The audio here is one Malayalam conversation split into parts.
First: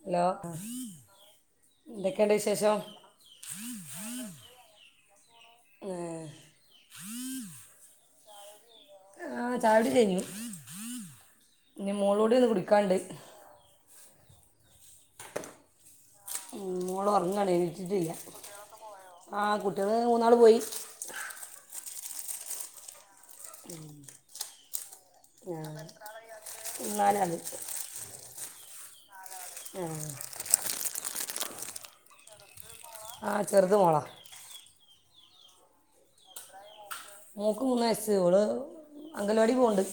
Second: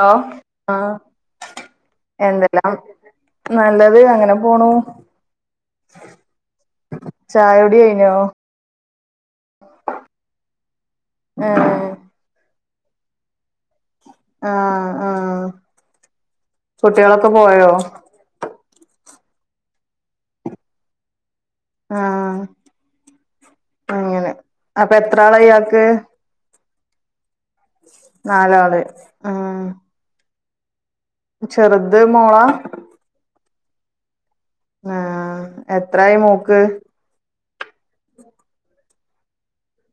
ഹലോ അലോ ആഹ് എന്തെല്ലാം? നല്ലത് അങ്ങനെ പോണു. ഏ ചായോടി കൈഞ്ഞോ? ആഹ് ചായോടി കൈഞ്ഞു ഏഹ് ഇനി മോളൂടി ന്ന് കുടിക്കാണ്ട് ആഹ് ആഹ് മോള കുട്ടികളൊക്കെ ഉറങ്ങാണ് പോയോ എണീച്ചിട്ടില്ല. ആഹ് കുട്ടികൾ മൂന്നാൾ പോയി. ആഹ് അങ്ങനെ അപ്പൊ എത്രാള യാക്ക് ന്നാല അത് നാലാള് ഉം ആ ചെറ്ത് മോള ആഹ് ചെറുത് മോള ആഹ് എത്രായി മോക്ക് മോക്ക് മൂന്നയസ്സ് ഓള് അംഗൽവാടി പോണ്ട്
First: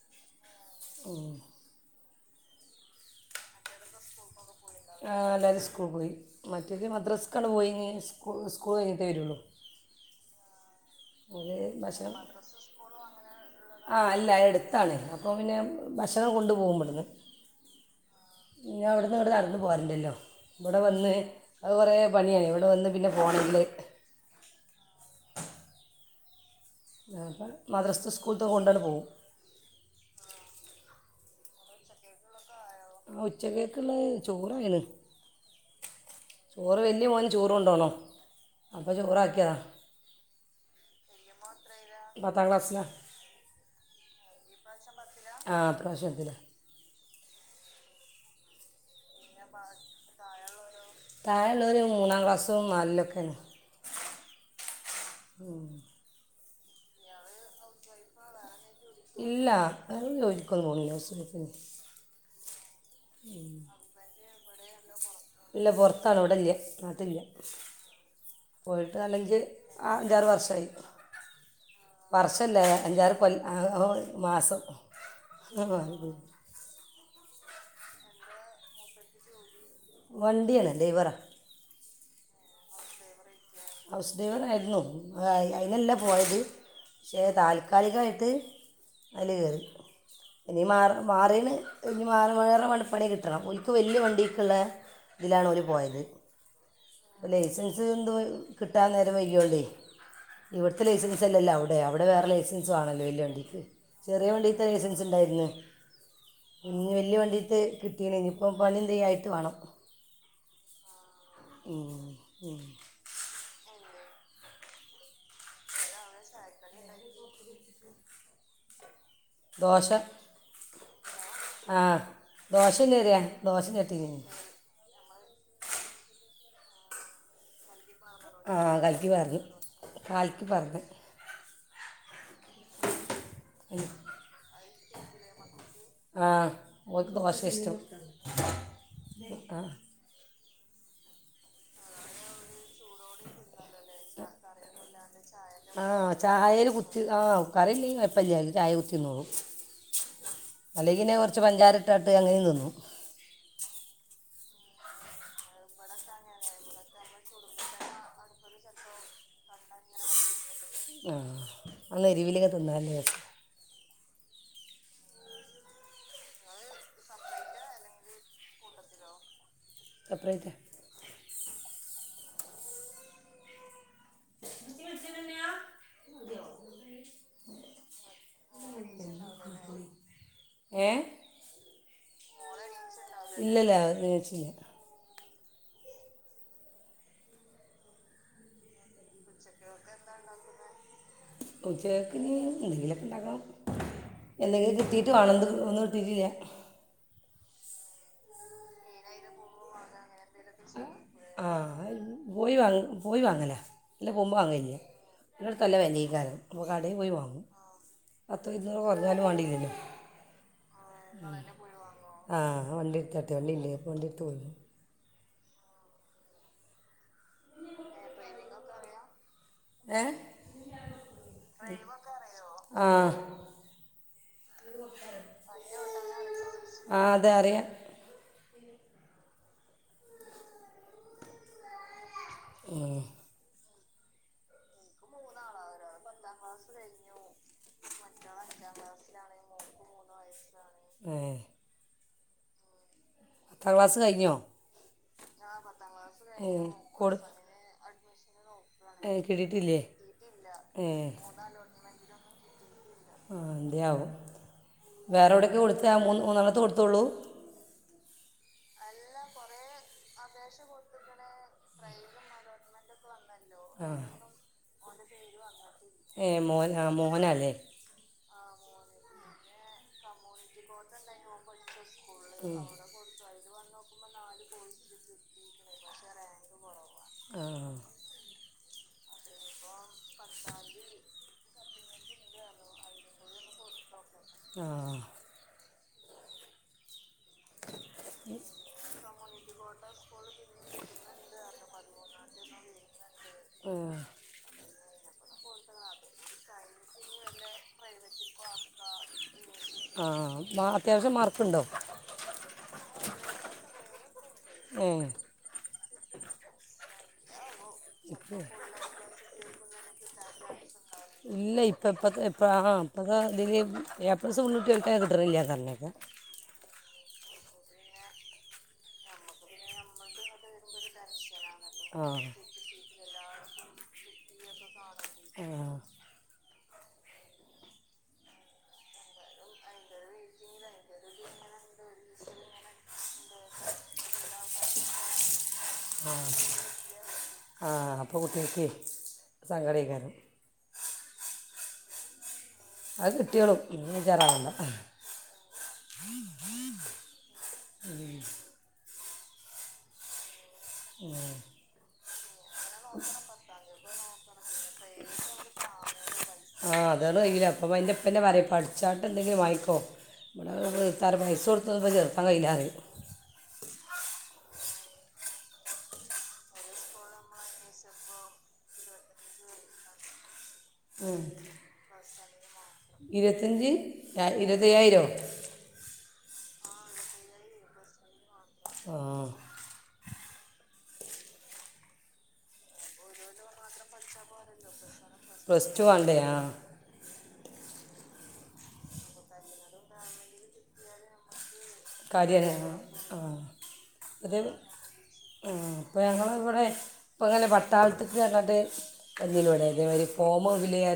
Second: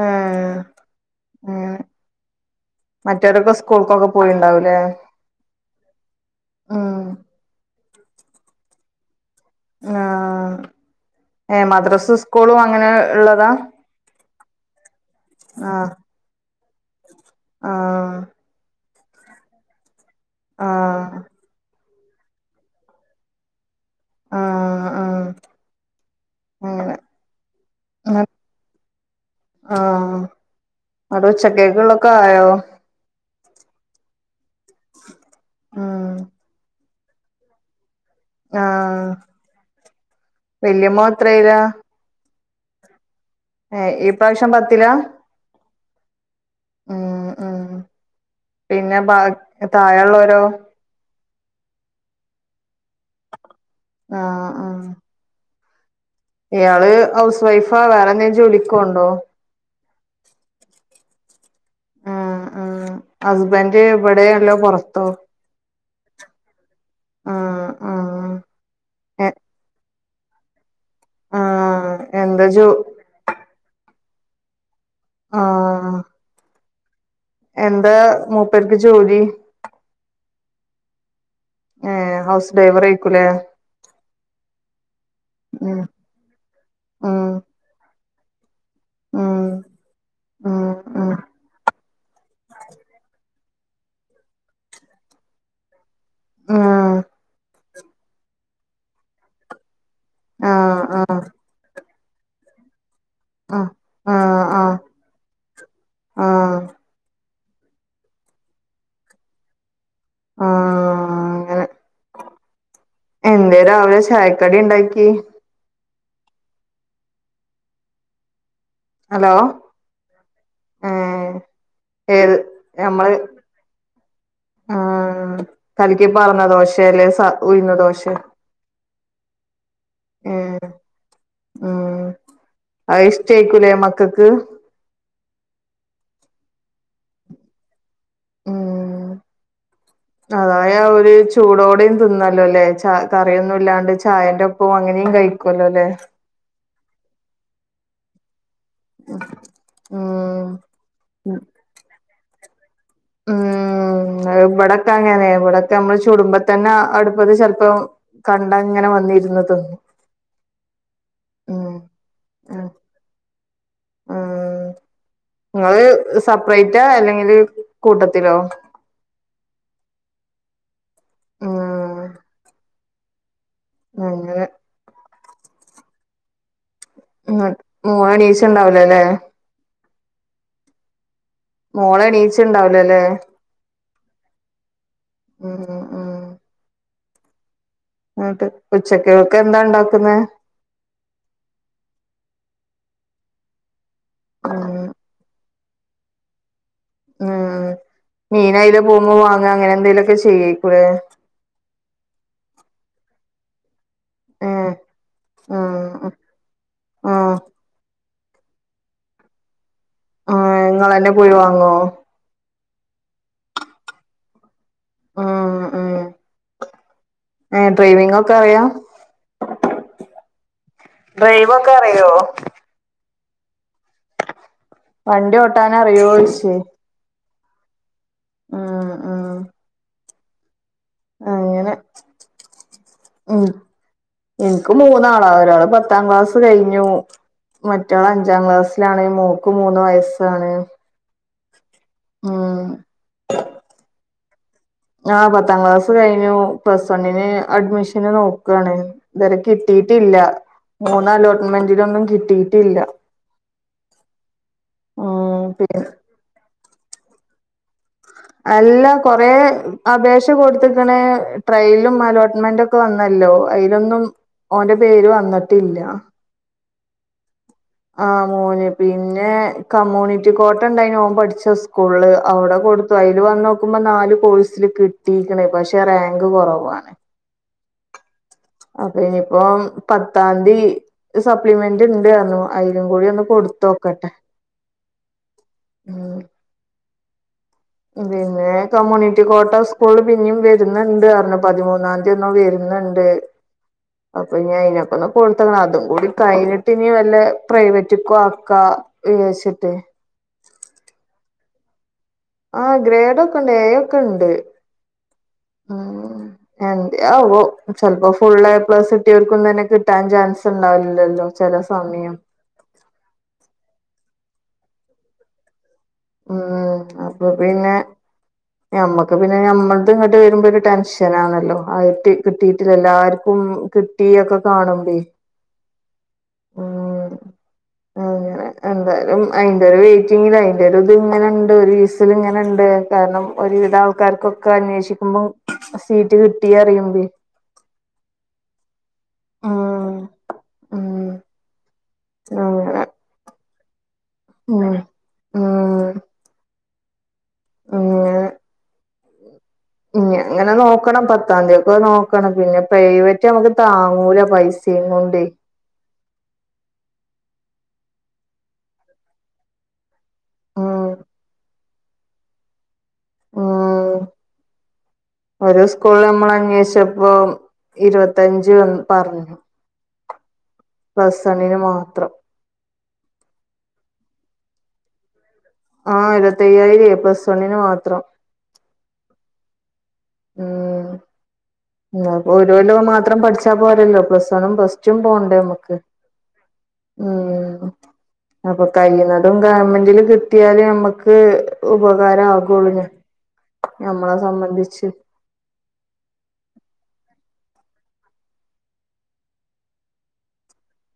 ആഹ് ഓ മറ്റവരൊക്കെ സ്കൂൾക്കൊക്കെ പോയിണ്ടാവൂലേ? ആ അല്ലാവതും സ്കൂൾ പോയി മറ്റേ ഉം മദ്രാസ് കട പോയിനി സ്കൂ സ്കൂൾ കഴിഞ്ഞിട്ടേ വരുള്ളൂ ആഹ് ഓല് ഏ ഭക്ഷണം മദ്രാസ് സ്കൂളും അങ്ങനെ ഉള്ളതാ? ആ അല്ല എടുത്താണ് അപ്പോപിന്നെ ആഹ് ഭക്ഷണം കൊണ്ടു പോകുമ്പട്ന്ന് ആഹ് ഇഞ്ഞവിടെന്ന് ഇവിടെ നടന്ന് പോരണ്ടല്ലോ ഇബടെ ആഹ് വന്ന് അത് കുറേ പണിയായി ഇവിടെ വന്ന് പിന്നെ പോകണെങ്കില് ആഹ് ആഹ് ഞൾ മദ്രസ് അങ്ങനെ സ്കൂളത്തൊക്കെ കൊണ്ടാണ്ട് പോവും ആഹ് അടെ ഉച്ചകേക്കുളൊക്കെ ആയോ? ആ ഉച്ചകേക്കുള്ള ചോറായിന് ഉം ചോറ് വല്യ മോന് ചോറണ്ടോണോ? ആഹ് വല്യമ്മോൻ എത്രെലാ? പത്താം ക്ലാസില ഏഹ് ഈ പ്രാവശ്യം പത്തിലാ ആഹ് ഇപ്രശ്യം പത്തില ഉം ഉം പിന്നെ ബ താഴള്ളോരോ താഴളൊരു മൂന്നാം ക്ലാസ്സും നാലിലൊക്കെയാണ് ആഹ് ആഹ് ഉം ഇയാള് ഹൗസ് വൈഫാ വേറെന്തേലും ജോലി ഇല്ല അങ്ങനെ ജോലിക്കൊന്നും പോണില്ല [unintelligible] ആഹ് ആഹ് ഹസ്ബൻഡ് ഇവിടെ അല്ല പുറത്തൊ ഇല്ല പൊർത്താണ് ഇവിടില്ല നാട്ടില്ല ആഹ് ആഹ് പോയിട്ട് എ നാലഞ്ച് ആ അഞ്ചാറ് വർഷായി ആഹ് എന്താ വർഷല്ല ജോ അഞ്ചാറ് കൊല്ല് [unintelligible] മാസം ആഹ് [unintelligible] എന്താ മൂപ്പർക്ക് ജോലി വണ്ടിയാണ് ഡൈവറ ഏ ഹൗസ് ഡ്രൈവറ് ആയിക്കൂലേ ഹൗസ് ഡ്രൈവർ ആയിരുന്നു ഉം അയിനല്ല പോയത് പക്ഷെ ഉം താൽക്കാലികായിട്ട് അല് ഉം എന്തേ ഉം മാറ് ഉം മാറീണ് ഒയ്ഞ് മാറ വേറെ മണപ്പണി കിട്ടണം. ഓൽ ഇപ്പ വെല്യ വണ്ടി ഒക്കെല്ല ഇതിലാണ് ഓല് പോയത് ലൈസൻസ് എന്തോ കിട്ടാൻ നേരം വൈകിയോണ്ടേ ആഹ് ഇവടുത്തെ ആഹ് ലൈസൻസ് ആഹ് അല്ലല്ലോ അവിടെ അവിടെ വേറെ ലൈസൻസ് വേണല്ലോ വല്ല്യവ ഉം ഉം ആഹ് ചെറിയ ആഹ് വണ്ടി ഇപ്പഴേ തന്നെ ആഹ് യസ് ച് ണ്ടായിരിന്ന് ആഹ് ഇനി വലിയ വണ്ടിട്ട് കിട്ടീണ ഇനി ഇപ്പം പനന്ത്യ ആയിട്ട് വേണം ആഹ് അങ്ങനെ ഉം, ഉം. എന്തേ രാവിലെ ചായക്കടിണ്ടാക്കി ഹലോ ദോശ ഏഹ് ആ ഏത് ദോശഞെരിയ ദോശ ചട്ടിനീയും ആ കലിക്കി പാർന്ന ദോശേല് സ ഉയ്ന്ന് ദോശേ ആ കല്ക്കി പറഞ്ഞു കല്ക്കി ഏഹ് പറഞ്ഞു ഉം അത് ഇഷ്ട്ട ആയിക്കൂലേ മക്കക്ക് ആഹ് ഓക്ക് ദോശ ഇഷ്ടം ഉം ആഹ് അതായ ഒരു ചൂടോടെയും തിന്നല്ലോ ല്ലേ ച കറിയൊന്നും ഇല്ലാണ്ട് ചായന്റെ ഒപ്പവും അങ്ങനെയും കഴിക്കുവല്ലോ ല്ലേ ചായലേ കുത്തി ആ കറിഇല്ലേലും കൊയ്യപ്പഇല്ലാഞ്ഞു ചായ കുത്തിതിന്നോള്ളും ഉം അല്ലെങ്കില് കൊർച്ച് പഞ്ചാരട്ടാട്ട് അങ്ങനെ തിന്നു ഉം അത് ഇവടൊക്കെ അങ്ങനെ ഇവടക്കമ്മ ള് ചുടുമ്പതന്നെ അടുപ്പത് ചെലപ്പോ കണ്ട് അങ്ങനെ വന്നിരുന്നു തിന്നു ആഹ് നല്ല എരുവിലങ്ങ് തിന്നാലേ ആഹ് നിങ്ങള് സെപ്പറേറ്റാ അല്ലെങ്കില് കൂട്ടത്തിലോ സപ്രയിറ്റാ ഉം അങ്ങനെ [unintelligible] [inaudible] ഉ് മോള് എണീച് ണ്ടാവുല്ലല്ലേ ഏ മോള് എണീച് ണ്ടാവുല്ലല്ലേ ഇല്ലല്ല അത് നീചിട്ട് ഉം ഉമ് എന്നട്ട് ഉച്ചക്കെക്ക് എന്താ ണ്ടാക്കുന്നേ ഉച്ചേക്ക ഇന്ന് എന്തെങ്കിലൊക്കെ ഉണ്ടാക്കണം എന്തെങ്കിലും ഉം കിട്ടീയിട്ട് വേണം ഇന്ന് ഒന്നും ട്ട് ട്ടി ല്ല്യ ഉം മീനായിലെ പോഉമ്പ വാങ്ങ അങ്ങനെ എന്തേലൊക്കെ ചെയ്യൊയ്ക്ക്ലേ ആ പോയി വാങ്ങ് പോയി വാങ്ങല ഇല്ല ഏഹ് പോവുമ്പങ്ങനെയാ ഇവൾക്ക് ആഹ് [unintelligible] പോ കടെ പോയി ആഹ് വാങ്ങും പത്ത് ഇരുപത് കുറഞ്ഞാലും വാണ്ടിലല്ലോ ആഹ് നിങ്ങളന്നെ പോയി വാങ്ങോ ആഹ്. വണ്ടിട്ത്ത് അത്യാ വണ്ടില്യേ വണ്ടിട്ത്ത് പോയി... ഉം ഉം ഏഹ് പോയി നിങ്ങക്ക് അറിയാ ഏ ഡ്രൈവൊക്കെ അറിയോ. ആഹ് വണ്ടി ഓട്ടാൻ അറിയോയ്ച്ച് ആഹ് അതെ അറിയാ ഉം ഉം അങ്ങനെ മ്മ് മ്മ് എനിക്ക് മൂന്നാള ഒരാള് പത്താം ക്ലാസ്സ് കഴിഞ്ഞു. മറ്റവൾ അഞ്ചാം ക്ലാസ്സിലാണ് മോക്ക് മൂന്ന് വയസ്സാണ്. ഏഹ് ഉം ത്താം ക്ലാസ്സ്‌ കയിഞ്ഞോ ആഹ് പത്താം ക്ലാസ് കഴിഞ്ഞു പ്ലസ് കൊടു വണ്ണിന് അഡ്മിഷന് നോക്കുവാണ് ഏ ഇതുവരെ കിട്ടിയിട്ടില്ലേ കിട്ടിട്ടില്ല ഏ മൂന്ന് അലോട്മെന്റിലൊന്നും കിട്ടിട്ടില്ല. ആഹ് എന്തിയാവോ ഉം വേറെവുടെക്കെ പിന്നെ കൊടുത്ത ആ മു മൂന്നണ്ണത്ത് കൊടുത്തുള്ളൂ. അല്ല കൊറെ അപേഷ കൊടുത്ത്ക്ണ് ട്രെയിലും അലോട്ട് മെന്റക്കെ വന്നല്ലോ അതിലൊന്നും ആ ഓന്റെ പേര് വന്നിട്ടില്ല. ഏഹ് മോൻ ആഹ് മോനല്ലേ ആഹ് മോന് പിന്നെ കമ്മ്യൂണിറ്റി കോട്ടണ്ടായിനു ഓൻ പഠിച്ച സ്കൂളില് അവടെ കൊടുത്തു അയില് വന്നോക്കുമ്പോ നാല് കോഴ്സില് കിട് ട്ടീക്ക്ണ് പഷെ റാങ്ക് കൊറവാണ്. ആഹ് അപ്പോ ഇനീപ്പോം പത്താം തി. ഇത് സപ്ലിമെന്റ്ണ്ട ആന്നോ അയിലും കൂടിഒന്ന് കൊടുത്തോക്കട്ടെ. ആഹ് ഉം പിന്നെ കമ്മ്യൂണിറ്റി കോട്ട സ്കൂള് പിന്നിം വരുന്നുണ്ട് അന്ന് പതിമൂന്നന്തി ഇന്നും വെരുന്നുണ്ട് ആഹ് അപ്പോയിനി അയിനാ [unintelligible] കൊടുത്തഭാഗംകൂടി. കഴിഞ്ഞിട്ട് ഇനി വല്ല പ്രൈവറ്റക്കോ ആക്കാ വിചാരിച്ചട്ടെ ആഹ് മാ അത്യാവശ്യം മാർക്കുണ്ടൊ ആഹ് ഗ്രേഡോക്കൊണ്ട് എ ഒക്കെണ്ട് ഏഹ് ഉം എന്ത് ആവോ ചെലപ്പോ ഫുള്ള് എ പ്ലസ് കിട്ടിയൊര്ക്കുന്നെന്നേ കി കിട്ടാൻ ചാൻസ്ണ്ടാവില്ലല്ലോ ചെല സമയം പ്പാ പ്പാക്ക ഇതില് എ പ്ലസ് ഫുള്ള് കിട്ട്യോര്ക്ക ക്കിട്ണ്ല്ല്യ പർഞ്ഞേകാ ആഹ് അപ്പൊ പിന്നെ ഞമ്മക്ക് പിന്നെ ഞമ്മൾത് ഇങ്ങട്ട് വരുമ്പോരു ടെൻഷനാണല്ലോ. ആഹ് ആ ട്ടി കിട്ടീട്ട് എല്ലാർക്കും കിട്ടിയൊക്കെ കാണുമ്പേ ആഹ് ഉം അങ്ങനെ എന്തായാലും അയിന്റൊരു വെയിറ്റിങ്ങിലായി. ഇവരത് ഇങ്ങനെണ്ട് ഒരു വയസ്സിൽ ഇങ്ങനെണ്ട് കാരണം ഒരുവിധം ആൾക്കാർക്കൊക്കെ അന്വേഷിക്കുമ്പോ ആഹ് ആഹ് അപ്പൊ കുട്ടികക്കെ സങ്കടായികാണും മ്മ് [unintelligible] അത് കിട്ടിയൊളും ഇന്നിജരാവണ്ട. ഉം ഉം [unintelligible] ഇഞ്ഞ് അങ്ങനെ നോക്കണം പത്താം തീ [unintelligible] നോക്കണം പിന്നെ പ്രൈവറ്റ് നമ്മുക്ക് താങ്ങൂല പൈസിംകോണ്ടേ ആഹ് [unintelligible] പറയും പഠിച്ചാട്ട് എന്തെങ്കിലും വങ്ങിക്കോ. ഉം [unintelligible] പൈസ കൊടുത്തൊന്നും പ്പൊ ചേർതാൻ കയ്യില്ല പറയും. ഉം ഓരോ സ്കൂളിൽ നമ്മൾ അന്വേഷിച്ചപ്പോ. ഇരുപത്തഞ്ച് എന്ന് പറഞ്ഞു പ്ലസ് വണ്ണിന് മാത്രം. ഇരുപത്തഞ്ച് ഇരുപത്തയ്യായിരം ആഹ് ഇരുപത്തിയ്യായിരം പ്ലസ് വണിന് മാത്രം. ആഹ് ഉം അ ഒരുല്ലം മാത്രം പഠിച്ചാ പോരല്ലോ പ്ലസ് വണും പ്ലസ് [unintelligible] പോണ്ടേ നമുക്ക് [unintelligible] ഉം അപ്പൊ കയ്യ്ന്നതും ഗവൺമെന്റില് കിട്ടിയാല് ഞമ്മക്ക്. കാര്യം ഉപകാരാകുള്ളു ആ ഞമ്മളെ സംബന്ധിച്ച്. ആഹ് ഇപ്പം ഞങ്ങളിവിടെ. ഇപ്പങ്ങനെ പട്ടാളത്ത്ക്ക് പറഞ്ഞാണ്ട് വന്നീലേയ് ഇവിടെ ഇതേ മാതിരി ഫോമ് ഫില് ചെയ്യാ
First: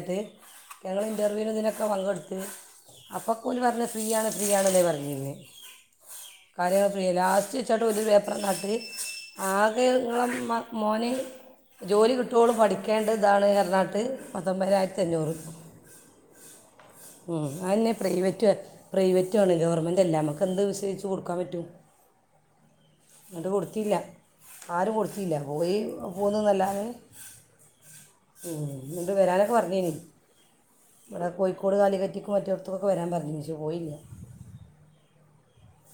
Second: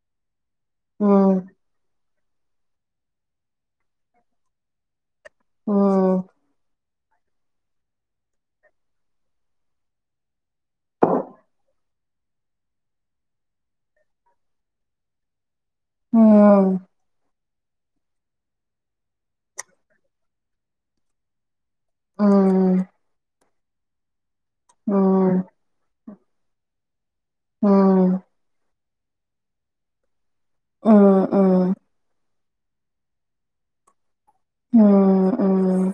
ഞങ്ങൾ ഉം ഇൻറർ്യൂവിന് ഇതിനൊക്കെ പങ്കെടുത്ത് അപ്പൊക്കോല്‌ പറഞ്ഞത് ഫ്രീയാണ് ഫ്രീയാണ് ആണെന്ന് പറഞ്ഞിന്ന്. ഉം [unintelligible] ആകെ ഇങ്ങളെ മോന് ജോലി കിട്ടോളം പഠിക്കേണ്ടത് ഇതാണ് പറഞ്ഞാട്ട് പത്തൊൻമ്പതിനായിരത്തി അഞ്ഞൂറ്. മ്.... ഉം അയന്നെ പ്രൈവറ്റ് പ്രൈവറ്റു ആണ് ഗവർമെന്റ് അല്ല നമ്മുക്ക് എന്ത് വിശ്വസിച്ചും കൊടുക്കാൻ പറ്റും. ആഹ് ന്നിട്ട് കൊടുത്തില്ല ആരും കൊടുത്തില്ല ഉം പോയി പോന്നുന്നല്ലാതെ. ഉം ഉം ഇന്നിട്ട് വരാനൊക്കെ പറഞ്ഞിനി. ഉം ഇവിടെ ഉം ഉം കോഴിക്കോട് കാലിക്കറ്റ്ക്കും മറ്റോട്ത്തോക്കെ വരാൻ പറഞ്ഞീനി പക്ഷേ പോയില്ല ഉം ഉം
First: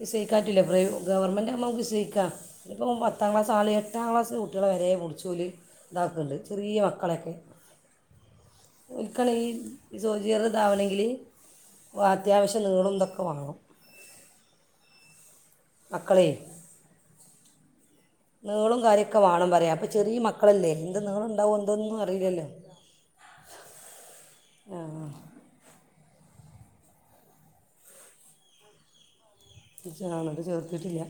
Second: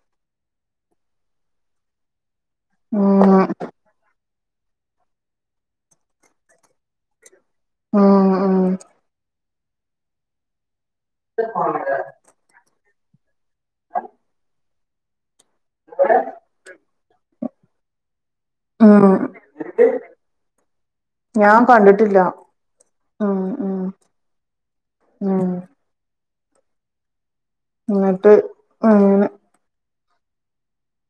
വിസയിക്കാറ്റൂല ഗവൺമെന്റ ആകുമ്പോ വിസയിക്കാം ഇപ്പോ പത്താം ഉം ക്ലാസ് ആള് എട്ടാം ക്ലാസ്. കുട്ടികളെ വരെ പുടിച്ചോല് ഇതാക്ക്ണ്ട് ചെറിയ മക്കളൊക്കെ. ആ ആ ഓൽക്കാണെങ്കി ഈ സോൽ ജിയറ്താവണങ്കിൽ. [unintelligible] അത്യാവശ്യം നീളതൊക്കെ വാണം. മക്കളേ. നീളും ഉം കാര്യക്കെ വേണം പറയാ അപ്പൊ ചെറിയ മക്കളല്ലേ ത് നീളണ്ടാവോ ന്തോന്നും അറിയില്ല ലോ? ആഹ് ആഹ് ആഹ് ആ ന്നിട്ട് അങ്ങനെ. [unintelligible] ചേർത്തിട്ടില്ല.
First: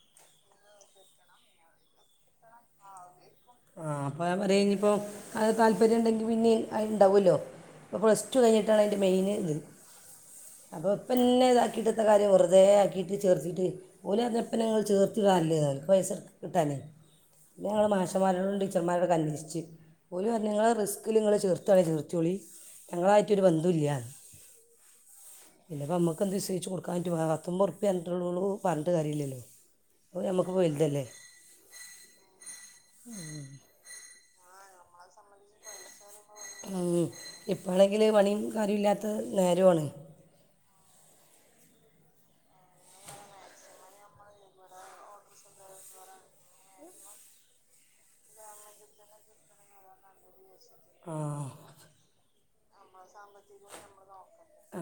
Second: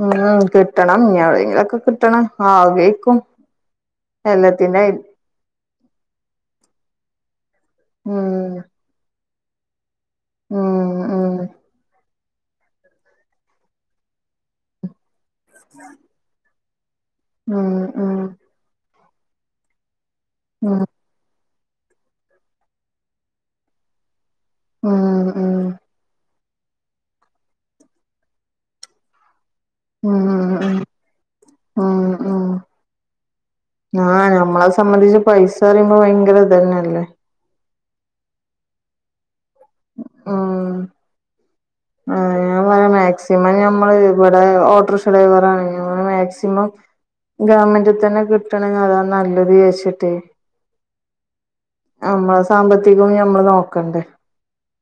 ഉം കിട്ടണം ഞവിടെങ്കിലൊക്കെ കിട്ടണം. ആഗ്രഹിക്കും ആഹ അപ്പൊ ഞാൻ പറ എല്ലാത്തിന്റെ ഇഞ്ഞിപ്പോ. അത് താല്പര്യം ഇണ്ടെങ്കിൽ പിന്നെ അത് ഇണ്ടാവല്ലോ അപ്പോൾ പ്ലസ് ടു ഉം കഴിഞ്ഞിട്ടാണ് അതിൻ്റെ മെയിൻ ഇത്. ഉം അപ്പൊ ഉം ഇപ്പന്ന ഇതാക്കിട്ടെന്ത കാര്യം വെറുതെ ആക്കി [unintelligible] ന്ന ഉം ഞങ്ങൾ ഉം മാഷന്മാരോടും ടീച്ചർമാരോടക്കെ അന്വേഷിച്ച് ഓല് പറഞ്ഞ് ഇങ്ങൾ ഉം റിസ് ക്കിൽ ഇങ്ങൾ ചേർത്താണെ ചേർത്തോളി. ഞങ്ങളായിട്ടൊരു ബന്തൊല്ല്യാന്ന് ഉം ഉം പിന്നപ്പ ഞമ്മക്ക് എന്ത് വിശ്വസിച്ച് കൊടുക്ക. കാ പറ്റോ പത്തൊമ്പത് റുപ്പ്യ പറഞ്ഞിട്ടുള്ളു ളു പറഞ്ഞി് ട്ട്‌ കാര്യമല്ലല്ലോ ഉം അത് ഞമക്ക് പ്പൊ വൽതല്ലേ. ഉം, ഉം. ഉം ആഹ് ഞമ്മള സമ്മന്ധിച്ച് പൈസറയുമ്പോ ഭയങ്കര ഉം ഇതന്നെല്ലേ ഇപ്പോആണെങ്കില് പണിയും കാര്യോം ഇല്ലാത്ത നേരോണ്. ഉം. ആഹ് ഞാ മാക്സിമം ഞമ്മള് ഇവിടെ ഓട്ടോർഷ ഡ്രൈവറാണ് ഞമ്മള് മാക്സിമം ഗവൺമെന്റിൽ തന്നെ കിട്ടണങ്കി അതാ നല്ലതേച്ചിട്ടേ ആഹ് നമ്മള സാമ്പത്തികോം നമ്മള് നോക്കണ്ടേ ആ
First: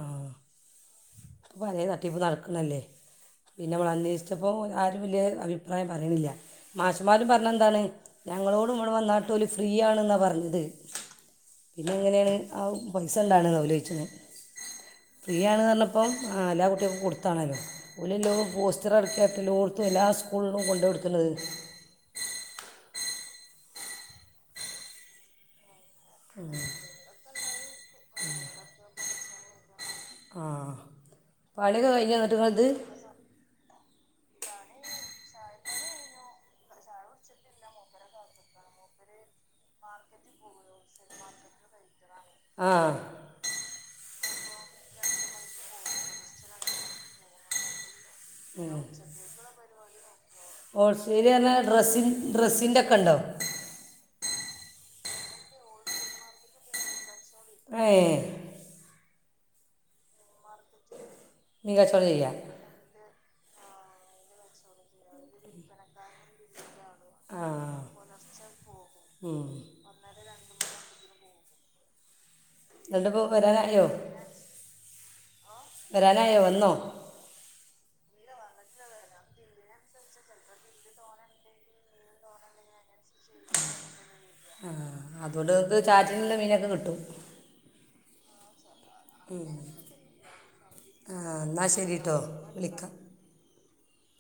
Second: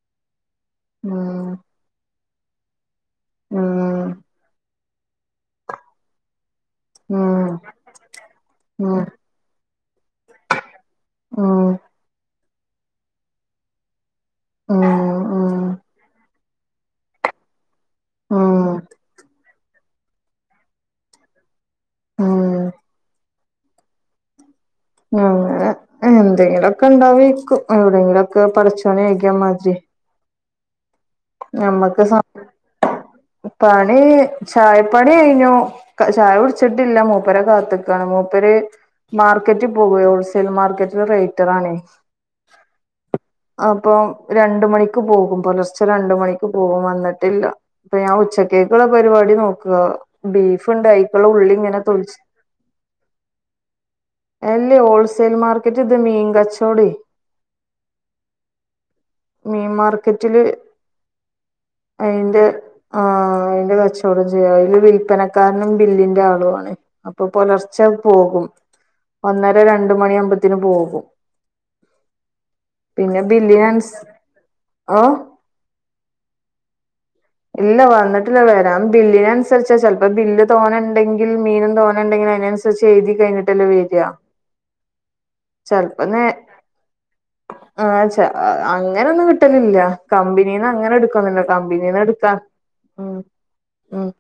ഉം ട്ടിപ്പ് നടക്ക്‌ണില്ലേ പിന്നെ നമ്മള് ഉം അന്വേഷിച്ചപ്പോ ആരും വലിയ അഭിപ്രായം പറയണില്ല. മാഷന്മാരും ഉം പറഞ്ഞതെന്താണ് ഞങ്ങളോടും ഇവിടെ ഉം വന്നാട്ട് ഓല് ഫ്രീ ആണെന്നാണ് പറഞ്ഞത്. ഉം പിന്നെ എങ്ങനെയാണ് ആ പൈസ ഉണ്ടാണ്ന്നാ ഓലോയിച്ച്ണ്. ഉം ഫ്രീ ഉം ആണന്നറഞ്ഞപ്പോ ആഹ് എല്ലാ കുട്ടികൾക്കും കൊടുത്താണല്ലോ ഓലെല്ലോം ഉം പോസ്റ്റർ അടിച്ചു എല്ലാ സ്കൂളിലും കൊണ്ട് കൊടുക്കുന്നത് ഉം. അങ്ങനെ എന്തേലൊക്കെ ഇണ്ടാവേക്കും എവിടെങ്കിലൊക്കെ പഠിച്ചോനേകിയാമാതിരി. ആഹ്. ഞമ്മക്ക് സർ പണി ചായപ്പണിഴിഞ്ഞു. ചായ കുടിച്ചിട്ടില്ല മൂപ്പരെ കാത്ത്ക്കാണ് മൂപ്പര് മാർക്കറ്റി പോകുവേ ഹോൾസെൽ മാർക്കറ്റില് റേറ്ററാണേ. ആഹ്. അപ്പം രണ്ട് മണിക്ക് പോകും. പൊലർച്ചെ രണ്ട് മണിക്ക് പോകും വന്നിട്ടില്ല. പ്പൊ ഞാ ഉച്ചക്കേക്കുള്ള പരിപാടി നോക്കാ. ബീഫ്ഇണ്ട് അയ്ക്കുള്ള ഉള്ളിങ്ങന ഡ്രസിൻ, ഡ്രസ്സിന്റെക്കെണ്ടോ? അല്ലേ ഹോൾസേൽ മാർക്കറ്റ് ഇത് മീൻ കച്ചോടേ. ഏഹ്. മീം മാർക്കെറ്റില് [inaudible] കച്ചവടം ചെയ്യാം അയിന്റെ ആഹ് അയിന്റെ കച്ചവടം ചെയ്യാ അയില് വില്പ്പന കാരണം ബില്ലിന്റെആളുആണ് അപ്പൊ ആ പൊലർച്ച പോകും. ഒന്നര ര ണ്ട് മണിയാവുമ്പത്തിന് പോകും പിന്നെ എന്നിട്ടിപ്പോൾ വരാനായോ ബില്ലിയൻസ് ഓഹ്. വരാനായോ വന്നോ? ഇല്ല വന്നിട്ടില്ല വരാം ബില്ലിനനുസരിച്ചാ ചെൽപ്പോ ബില്ല് തോനെണ്ടെങ്കിൽ മീനും തോനെണ്ടെങ്കി അയിനനുസ് രിച്ചെയ്തി കഴിഞ്ഞിട്ടല്ലെ വര്അ. ആഹ് അതോണ്ട്ങ്ങക്ക് ചാറ്റിനുള്ള മീനൊക്കെ കിട്ടും. ആഹ്ഛ അങ്ങനോന്നും കിട്ടലില്ല കമ്പിനീന്ന് അങ്ങനെ എടുക്കൊന്നൂല്ല. കമ്പനീന്ന് എടുക്കാ വിളിക്ക ഉം, ഉം.